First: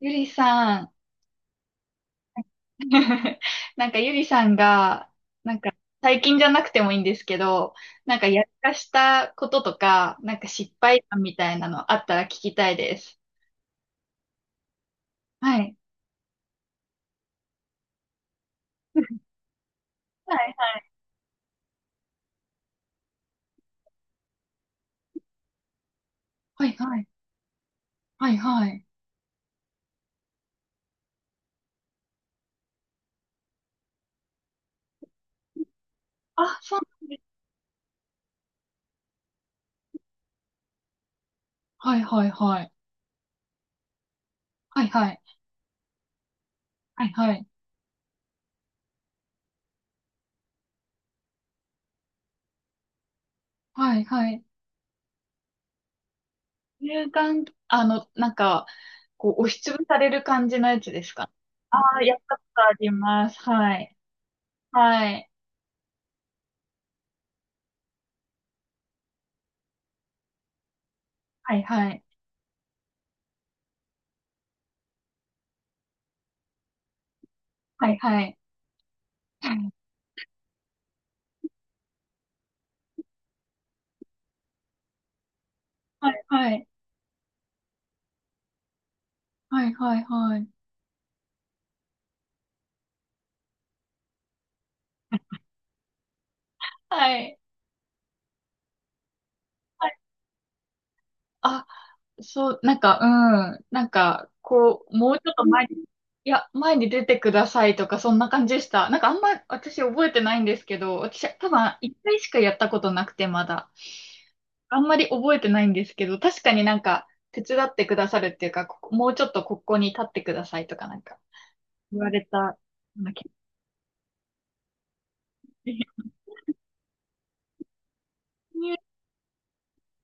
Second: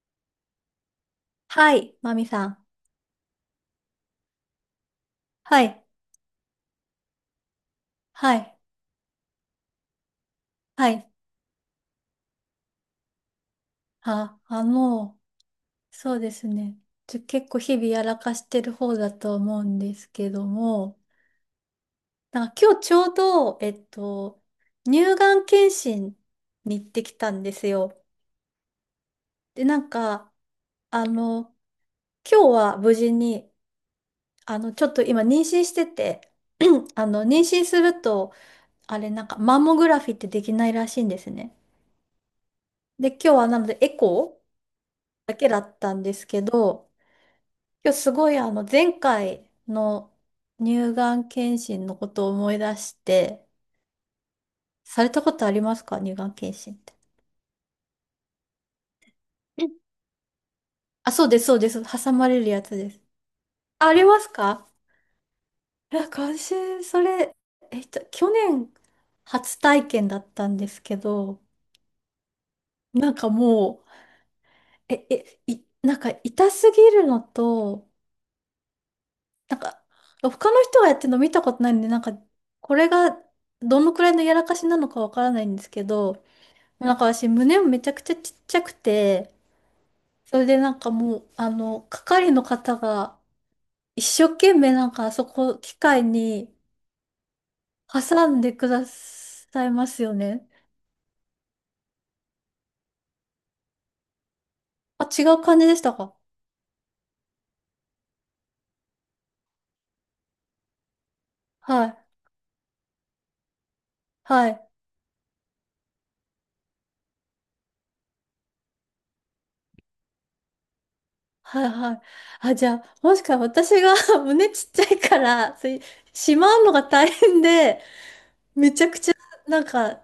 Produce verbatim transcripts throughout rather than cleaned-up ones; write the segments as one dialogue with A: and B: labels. A: ゆりさん。
B: はい、マミさん。
A: なんかゆりさんが、なん
B: は
A: か
B: い、
A: 最近じゃなくてもいいんですけど、なんか
B: は
A: や
B: い、
A: らかしたこととか、なんか失
B: は
A: 敗
B: い。
A: 談みたいなのあったら聞きたいです。
B: あ、あの、
A: はい。
B: そうですね。ちょ、結構日々やらかしてる方だ と思うんですけ
A: は
B: ど
A: いはい。
B: も、なんか今日ちょうど、えっと、乳がん検診
A: はい
B: に行っ
A: は
B: て
A: い。
B: きたんですよ。
A: はいはい。
B: で、なんか、あの、今日は無事に、あの、ちょっと今妊娠してて、
A: あ、そうな
B: あ
A: んです
B: の、
A: ね。
B: 妊娠すると、あれ、なんか、マンモグラフィーってできないらしいんですね。
A: はいはいはい。
B: で、今日はなので、エコ
A: はいはい。
B: ーだけだったんですけど、
A: はいはい。
B: 今日すごいあの前回の乳がん検診のことを思い出して、
A: はいはい。
B: されたことありますか？乳がん検診って。
A: 乳がん、あの、なんか、こう、押し
B: うん。
A: つぶされる感じのやつです
B: あ、そう
A: か？
B: です、そうで
A: あ
B: す。
A: あー、
B: 挟
A: やっ
B: ま
A: た
B: れ
A: こ
B: る
A: と
B: や
A: あ
B: つ
A: り
B: です。
A: ます。は
B: あ、あ
A: い。
B: りますか？
A: はい。
B: あ今週、それ、えっと、去年初体験だったんですけど、
A: はいはい。
B: なんかもう、え、え、い、なんか痛すぎるのと、
A: はいはい。
B: なん か、他の人がやってるの見たことないんで、なんか、これがどのくらいのやらかしなのかわからないんですけ
A: はい、
B: ど、
A: はい、
B: なんか私、胸もめちゃくちゃちっちゃくて、
A: はい、はい、は
B: それ
A: い。
B: でなんかもう、あの、係の方が一生懸命なんかあそこ、機械に
A: はい。
B: 挟んでくださいま
A: はい。
B: すよね。
A: あ、そう、なんか、うん。なんか、こう、
B: あ、
A: もう
B: 違
A: ちょっ
B: う
A: と
B: 感
A: 前
B: じで
A: に、
B: したか？
A: いや、前に出てくださいとか、そんな感じでした。なんか、あんま私覚えてないんですけど、私、多分、
B: は
A: 一
B: い、
A: 回しかやったことなくて、まだ。
B: はい、
A: あんまり覚えてないんですけど、確かになんか、手伝ってくださるっていうか、ここもうちょっとここに立ってくださいとか、なんか、
B: はい、は
A: 言
B: い。
A: われた
B: あ、
A: よ
B: じゃあ、
A: うな
B: もし
A: 気が
B: か私が 胸ちっちゃいから、そうい
A: し
B: う
A: ま
B: しまうのが大変で、め
A: す。
B: ちゃくちゃ、なんか、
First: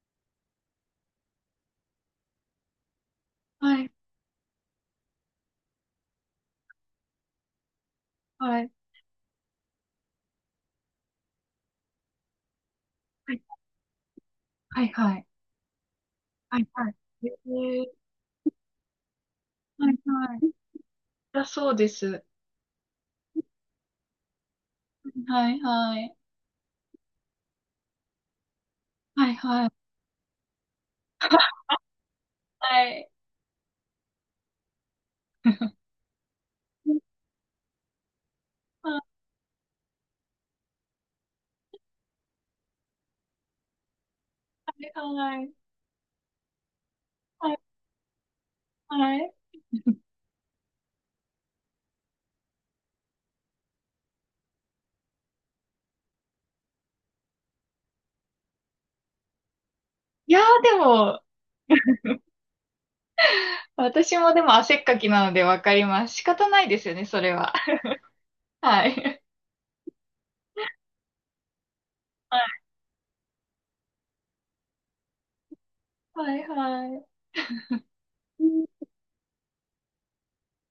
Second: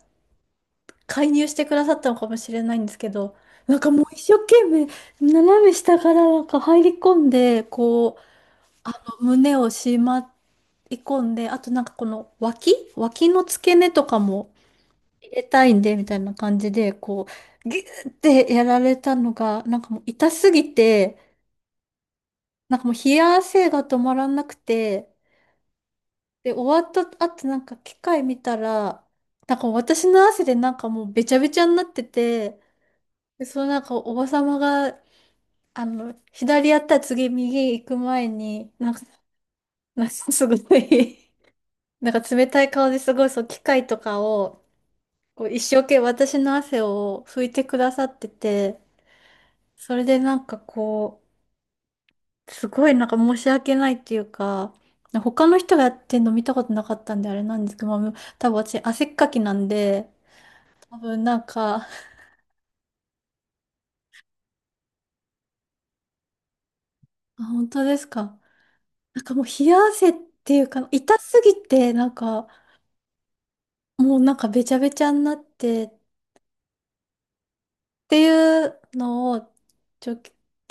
B: 介入してくださったのかもしれないんですけど、な
A: は
B: ん
A: い、
B: かもう一生懸命、斜め下からなんか入り込んで、こう、
A: はい、
B: あの、胸をしまい込んで、あとなんかこの脇、脇
A: はい、
B: の付け根とかも
A: はい、はい、
B: 入れたいんで、みたいな感
A: はい、
B: じ
A: は
B: で、
A: い。
B: こ
A: え
B: う、ギュ
A: ー
B: ーってやられたのが、なんか
A: はい、
B: もう痛
A: は
B: す
A: い。
B: ぎて、
A: だそうです。
B: なんかもう冷や汗が止まらなくて、
A: はいはい。
B: で、終わった後なんか機械見たら、
A: はい
B: なん
A: は
B: か
A: い。
B: 私の汗でなんかもうべちゃべちゃになってて、
A: はい。
B: で、そのなんかおばさまが、あの、左やったら次右行く前に、なんか、
A: は
B: なんかすごい なんか冷たい顔ですごい、そう、機械とかを、
A: いは
B: こう
A: い。
B: 一生懸命私の汗を拭い
A: はい
B: てくださってて、
A: はい。
B: それでなんかこう、すごいなんか申し訳ないっていうか、他の人がやってんの見たことなかったんであれなんですけど、まあ、多分私汗っかきなんで、
A: いやーで
B: 多
A: も、
B: 分なんか、
A: 私もでも汗っかきなのでわかります。仕方ないですよね、それ
B: あ、
A: は。
B: 本当ですか？
A: はい。
B: なんかもう冷や汗っていうか、痛すぎて、なんか、もうなんかべちゃべちゃになってっ
A: はいはい。
B: て
A: う
B: い
A: ん。
B: うのを、ちょ、今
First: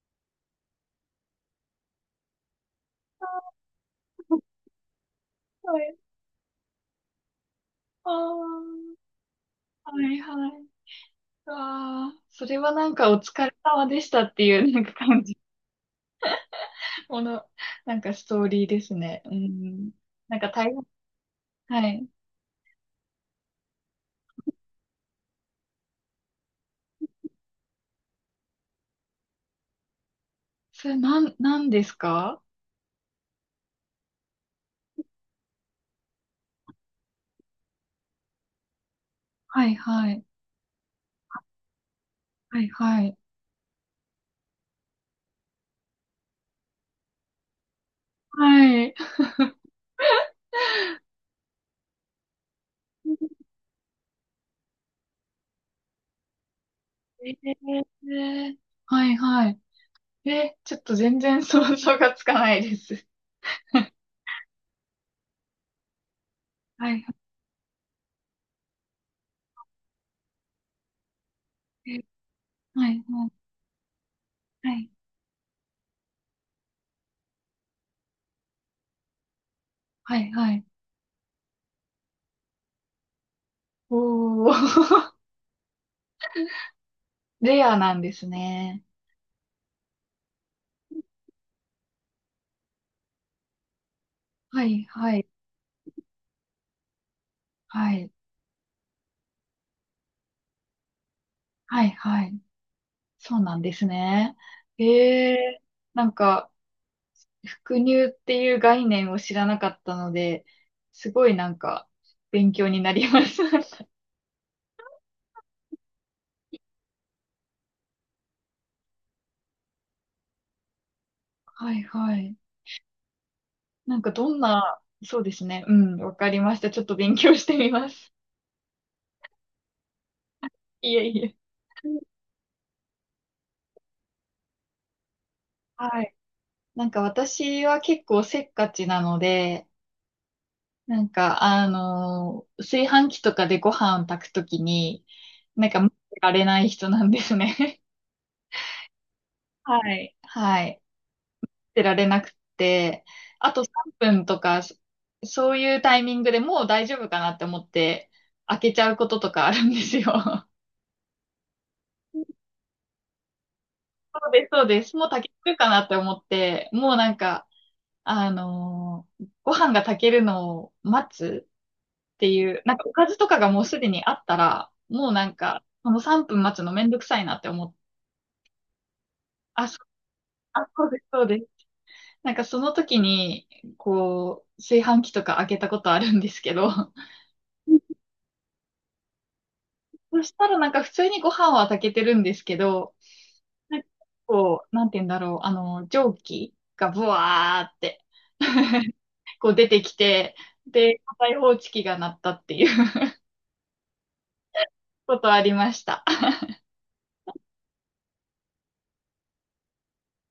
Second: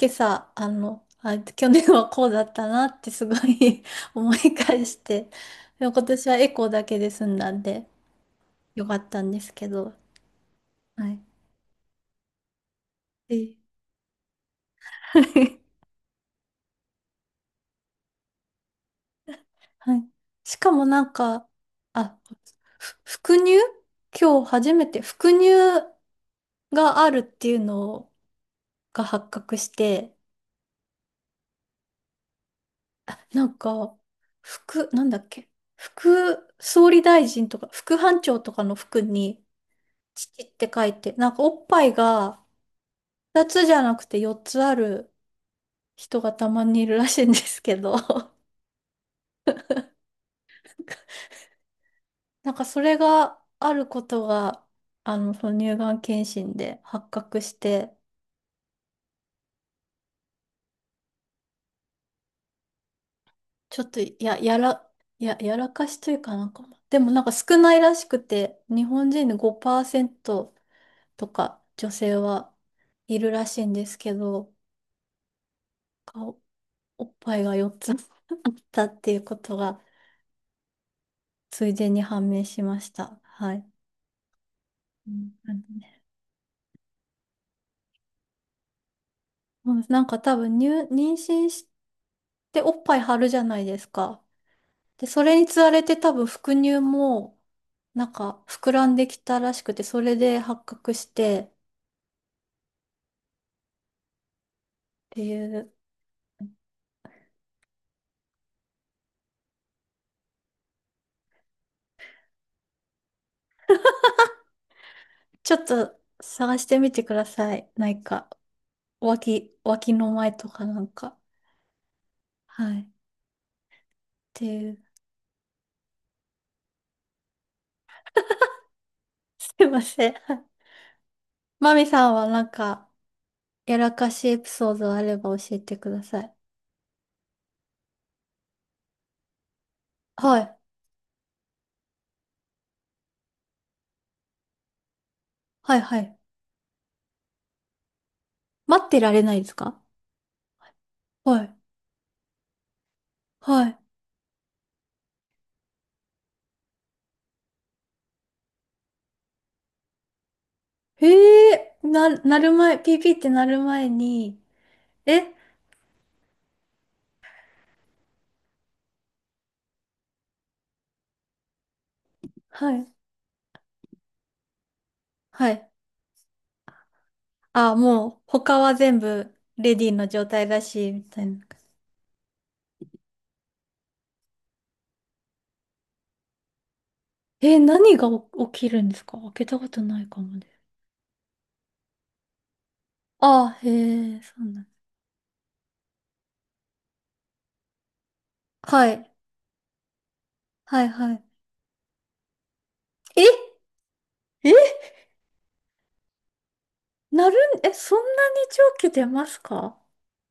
B: 朝、あの、あ、去年はこうだったなってすごい 思い返して、
A: は
B: でも
A: い。
B: 今年はエコーだけで済んだんで
A: あ
B: よか
A: あ。
B: ったんですけ
A: は
B: ど、
A: いはい。
B: はい。
A: ああ、それはなんかお疲れ
B: で
A: 様でしたっていう、なんか感じ、この、なんかストーリーですね。うん。
B: はい。
A: なんか
B: し
A: 大
B: か
A: 変、
B: もなんか、
A: はい。
B: あ、ふ副乳今日初めて副乳があるっていうのが発覚して、
A: それなん、なんですか？
B: なんか、副、なんだっけ、副総理大臣とか、副班長とかの服に、
A: はいはい。
B: 父って書いて、なんかおっぱいが
A: はいはい。
B: ふたつじゃなくてよっつある人がたまにいるらしいんですけど、
A: はい。
B: なんかそれがあることが、あの、その乳がん検診で発覚して、
A: えー。はいはい。え、ちょっと全然想像がつかないです。
B: ちょっ とや、やら、や、やらかしというかなんか、
A: は
B: で
A: い
B: も
A: は
B: なんか少ないらしくて、日本人でごパーセントとか女
A: い。
B: 性は
A: はい
B: いるらしいんですけど、
A: はい。
B: 顔、おっぱいがよっつ あったっていうことが
A: はいはい。
B: ついでに判明しました。はい。
A: おー。
B: うん。なんでね、
A: レアなんですね。
B: もうなんか多分入、妊娠しておっぱい張るじゃないですか。
A: はい
B: で、
A: は
B: そ
A: い
B: れにつられて多分副乳も
A: は
B: な
A: い。
B: んか膨らんできたらしくて、それで発覚してっ
A: はいはい。そうなんですね。
B: て
A: え
B: い
A: え。
B: う、
A: なんか、伏乳っていう概念を知らなかったので、すごいなんか、勉強になりました。
B: ちょっと探してみてください。なんか、脇、脇の前とかなんか。
A: はいはい。
B: はい。っ
A: なんかどん
B: ていう。
A: な、そうですね。うん、わかりました。ちょっと勉強してみます。
B: すいません。
A: いえいえ。
B: マミさんはなんか、やらかしエピソードあれば教えてくだ
A: はい。
B: さい。
A: なんか私は結構せっかちなので、
B: はい。
A: なんかあのー炊飯器とかでご飯を炊くときに、なん
B: は
A: か
B: い、
A: 待
B: は
A: っ
B: い。
A: てられない人なんですね。
B: 待ってられないですか？
A: はい。はい。待
B: はい。
A: ってられなくて、あと
B: はい。
A: さんぷんとか、そそういうタイミングでもう大丈夫かなって思って、開けちゃうこととかあるんですよ。
B: へえ、な、なる前、PP ってなる前
A: そう
B: に、
A: です、そうです。もう炊
B: え
A: けてるかなって思って、もうなんか、あのー、ご飯が炊けるのを待つっていう、
B: は
A: なんか
B: い。
A: おかずとかがもうすでにあったら、もうなん
B: は
A: か、
B: い。
A: このさんぷん待つのめんどくさいなって思っ
B: あ、
A: て、
B: もう、他は全部、
A: あ、
B: レ
A: そ
B: ディーの状態だ
A: あ、そう
B: し、
A: で
B: み
A: す、
B: た
A: そう
B: い
A: で
B: な。
A: す。なんかその時に、こう、炊飯器とか開けたことあるんですけど、
B: え、何がお起きるんですか？開けたことないか
A: そし
B: も
A: た
B: で
A: ら
B: す。
A: なんか普通にご飯は炊けてるんですけど、
B: あ、へ
A: なんか
B: え、そうな
A: こ
B: ん。
A: う、なんて言うんだろう、あの、蒸気がブワーって、
B: はい。
A: こう出てきて、
B: はい、
A: で、
B: はい。
A: 火災報知器が鳴ったっていう
B: ええ、
A: ことありました。
B: なるん、え、そんなに長期出ますか？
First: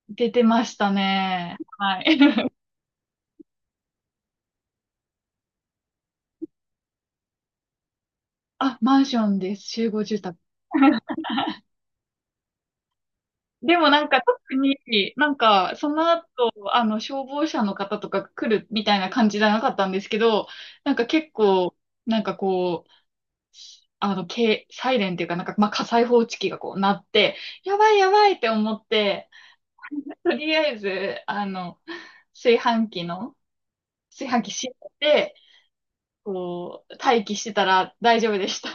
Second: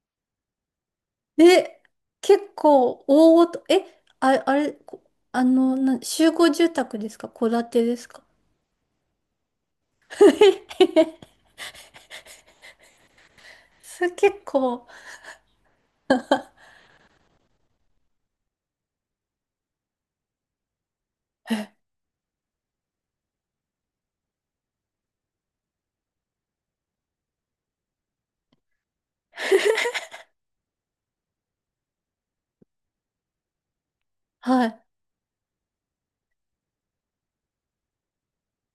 A: 出てましたね。
B: え、
A: はい。
B: 結構大ごと、え、あ、あれ、こあの、な、集合住宅ですか？戸建てですか？
A: あ、マンションです。集合住 宅。でもな
B: そ
A: ん
B: れ
A: か
B: 結
A: 特に。
B: 構、
A: なんかその後、あの消防車の方とか来るみたいな感じじゃなかったんですけど、なんか結構、
B: え、
A: なんかこう、あの、け、サイレンっていうかなんか、まあ、火災報知器がこう鳴って、やばいやばいって思って、とりあえず、あの、炊飯器の、炊飯
B: は
A: 器
B: い。
A: 閉めて、こう、待機してたら大丈夫でした。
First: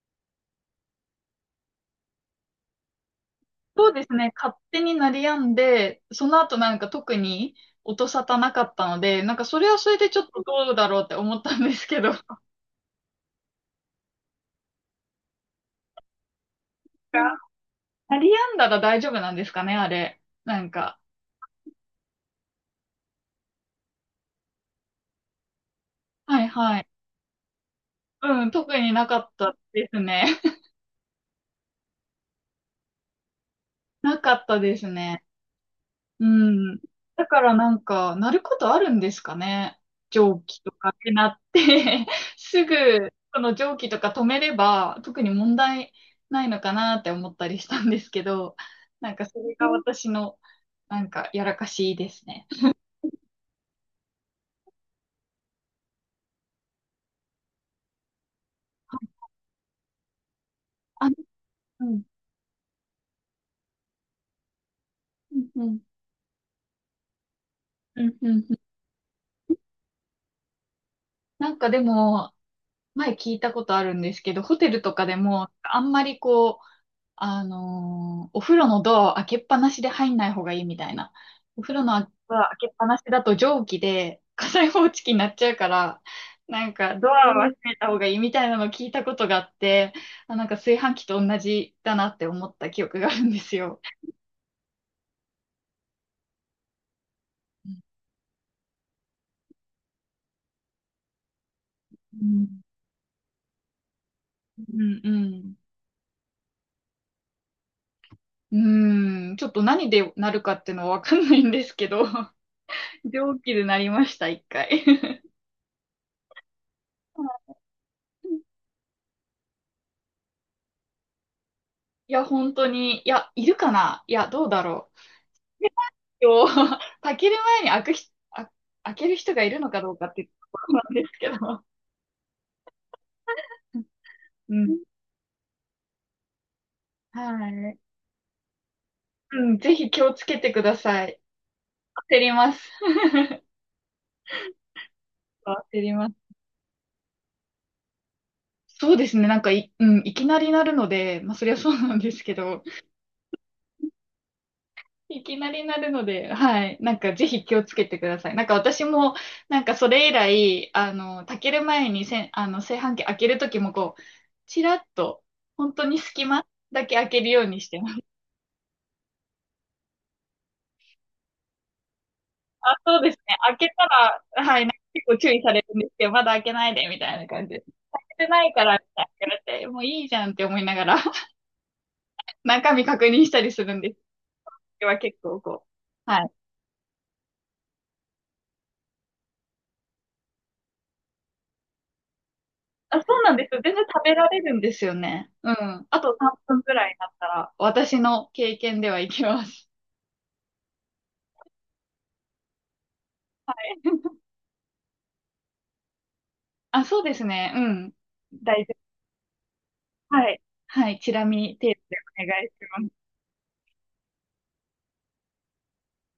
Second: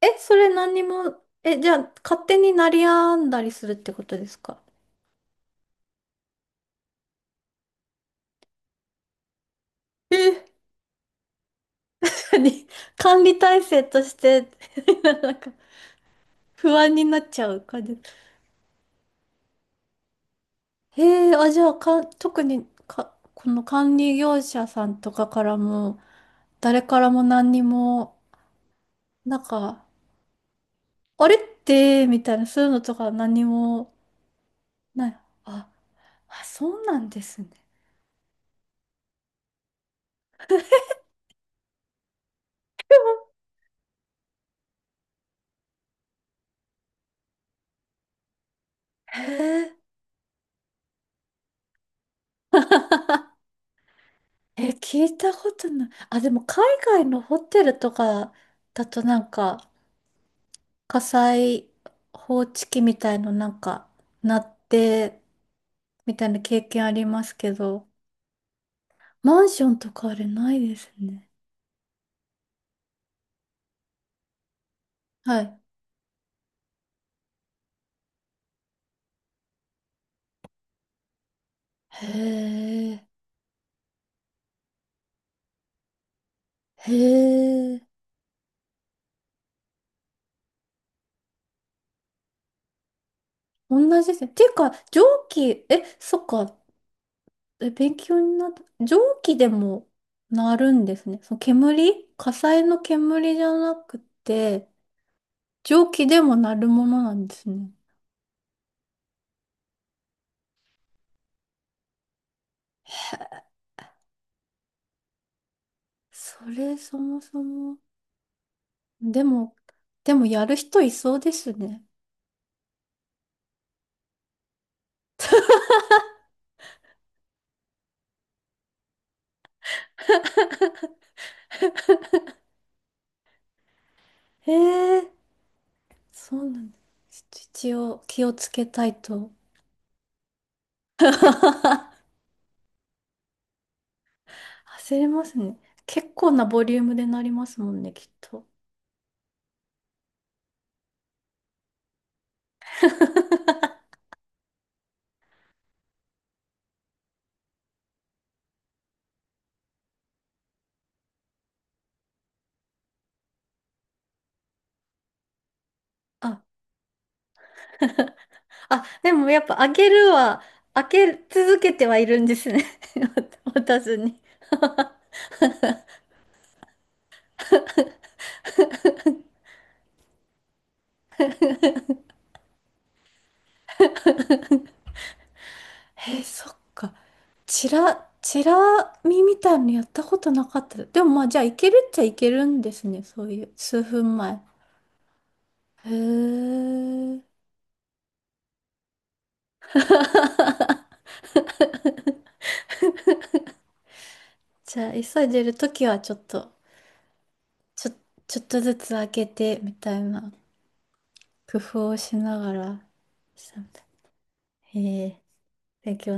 B: え、それ何にも、え、じゃあ、勝手になりやんだりするっ
A: そう
B: て
A: で
B: こ
A: す
B: とで
A: ね。
B: す
A: 勝
B: か？
A: 手に鳴り止んで、その後なんか特に音沙汰なかったので、なんかそれはそれでちょっと
B: え、
A: どうだろうって思ったんですけど、
B: 何、管理体制として なんか、不安になっちゃう感じ。
A: 鳴り止んだら大丈夫なんですかね、あれ。なんか。
B: へえ、あ、じゃあ、か、特に、か、この管理業者さんとかからも、
A: はいは
B: 誰
A: い。
B: からも何にも、
A: うん、特になかっ
B: なん
A: た
B: か、
A: ですね。
B: あれってみたいな、そういうのとか何も
A: なかったです
B: ない。
A: ね。
B: あ、
A: う
B: あ、
A: ん。
B: そうなんで
A: だか
B: すね。
A: らなんか、なることあるんですかね。蒸気とかってなって すぐ、この蒸気とか止めれば、特に問題ないのかなって思ったりしたんですけど、なん
B: へ
A: かそれが
B: え。
A: 私の、なんか、やらかしですね。
B: え、聞いたことない。あ、でも海外のホテルとかだとなんか火
A: あ、
B: 災
A: うん、
B: 報知器みたいのなんか鳴って
A: うん、うん、
B: みたいな経験ありますけど、
A: うん、うん。
B: マンションとかあれないですね。
A: なんかでも、前聞いたことあるんですけど、ホテルとかで
B: は
A: も、
B: い。
A: あんまりこう、あのーお風呂のドアを開けっぱなしで入んない方がいいみたいな。お風呂の
B: へ
A: ドア開けっぱなし
B: え。
A: だと蒸気で火災報知器になっちゃうから、なん
B: へ
A: かドアは閉めた
B: え。
A: 方がいいみたいなのを聞いたことがあって、あ、なんか炊飯器と同じだなって思った記憶があるんですよ。
B: 同じですね。っていうか、蒸気、え、そっか。え、
A: う
B: 勉強になった。蒸気でもなるんですね。その煙、火
A: ん、
B: 災の煙じゃなくて、
A: うん、うん。
B: 蒸気でもなるものなんですね。
A: うん、ちょっと何でなるかっていうのはわかんないんですけど、蒸気でなりました、一回。
B: それそもそも。でも、でもやる人いそうですね。
A: いや、本当に、いや、いるかな。いや、どうだろう。を 炊ける前に開くひ、あ、開ける人がいるのかどうかっていうところなんですけど。
B: へ
A: うん。
B: え、そうなんだ。
A: は
B: 一
A: い。
B: 応気をつけたいと。
A: うん、ぜひ気をつけてください。焦ります。
B: 焦りますね。
A: 焦りま
B: 結構
A: す。
B: なボリュームでなりますもんね、きっと。
A: そうですね。なんかい、うん、いきなりなるので、まあ、そりゃそうなんですけど、いきなりなるので、はい。なんか、ぜひ気をつけてください。なんか、私も、なんか、それ以来、あの、炊ける前にせん、あの、炊飯器開けるときも、こう、ちらっと、本当に隙
B: あ
A: 間だけ開けるようにしてます。
B: あ、でもやっぱ開けるは、開け続けてはいるんですね。
A: あ、そうですね。開
B: 渡
A: け
B: 渡
A: た
B: すに。
A: ら、はい、なんか結構注意されるんですけど、まだ開けないで、みたいな感じで。開けてないから、みたいな言われて、もういいじゃんって思いながら、中身確認したりするんです。これは結構こう。
B: え
A: は
B: ー、
A: い。
B: そっか。チラ、チラ見みたいのやったことなかった。でもまあじゃあいけるっちゃいけるんです
A: あ、
B: ね。
A: そう
B: そう
A: なん
B: い
A: で
B: う
A: すよ。全
B: 数
A: 然食べ
B: 分
A: ら
B: 前。
A: れるんですよね。うん。
B: へ
A: あとさんぷんくらいになっ
B: え。
A: たら、私の経験ではいけます。はい。
B: じゃあ急いでるときはちょっと、
A: あ、そうですね。う
B: ちょ、
A: ん。
B: ちょっと
A: 大丈
B: ずつ開けてみたい
A: 夫。は
B: な
A: い。はい。チラ見
B: 工
A: 程度
B: 夫
A: で
B: をし
A: お
B: な
A: 願いし
B: がら。
A: ます。
B: へえ。勉強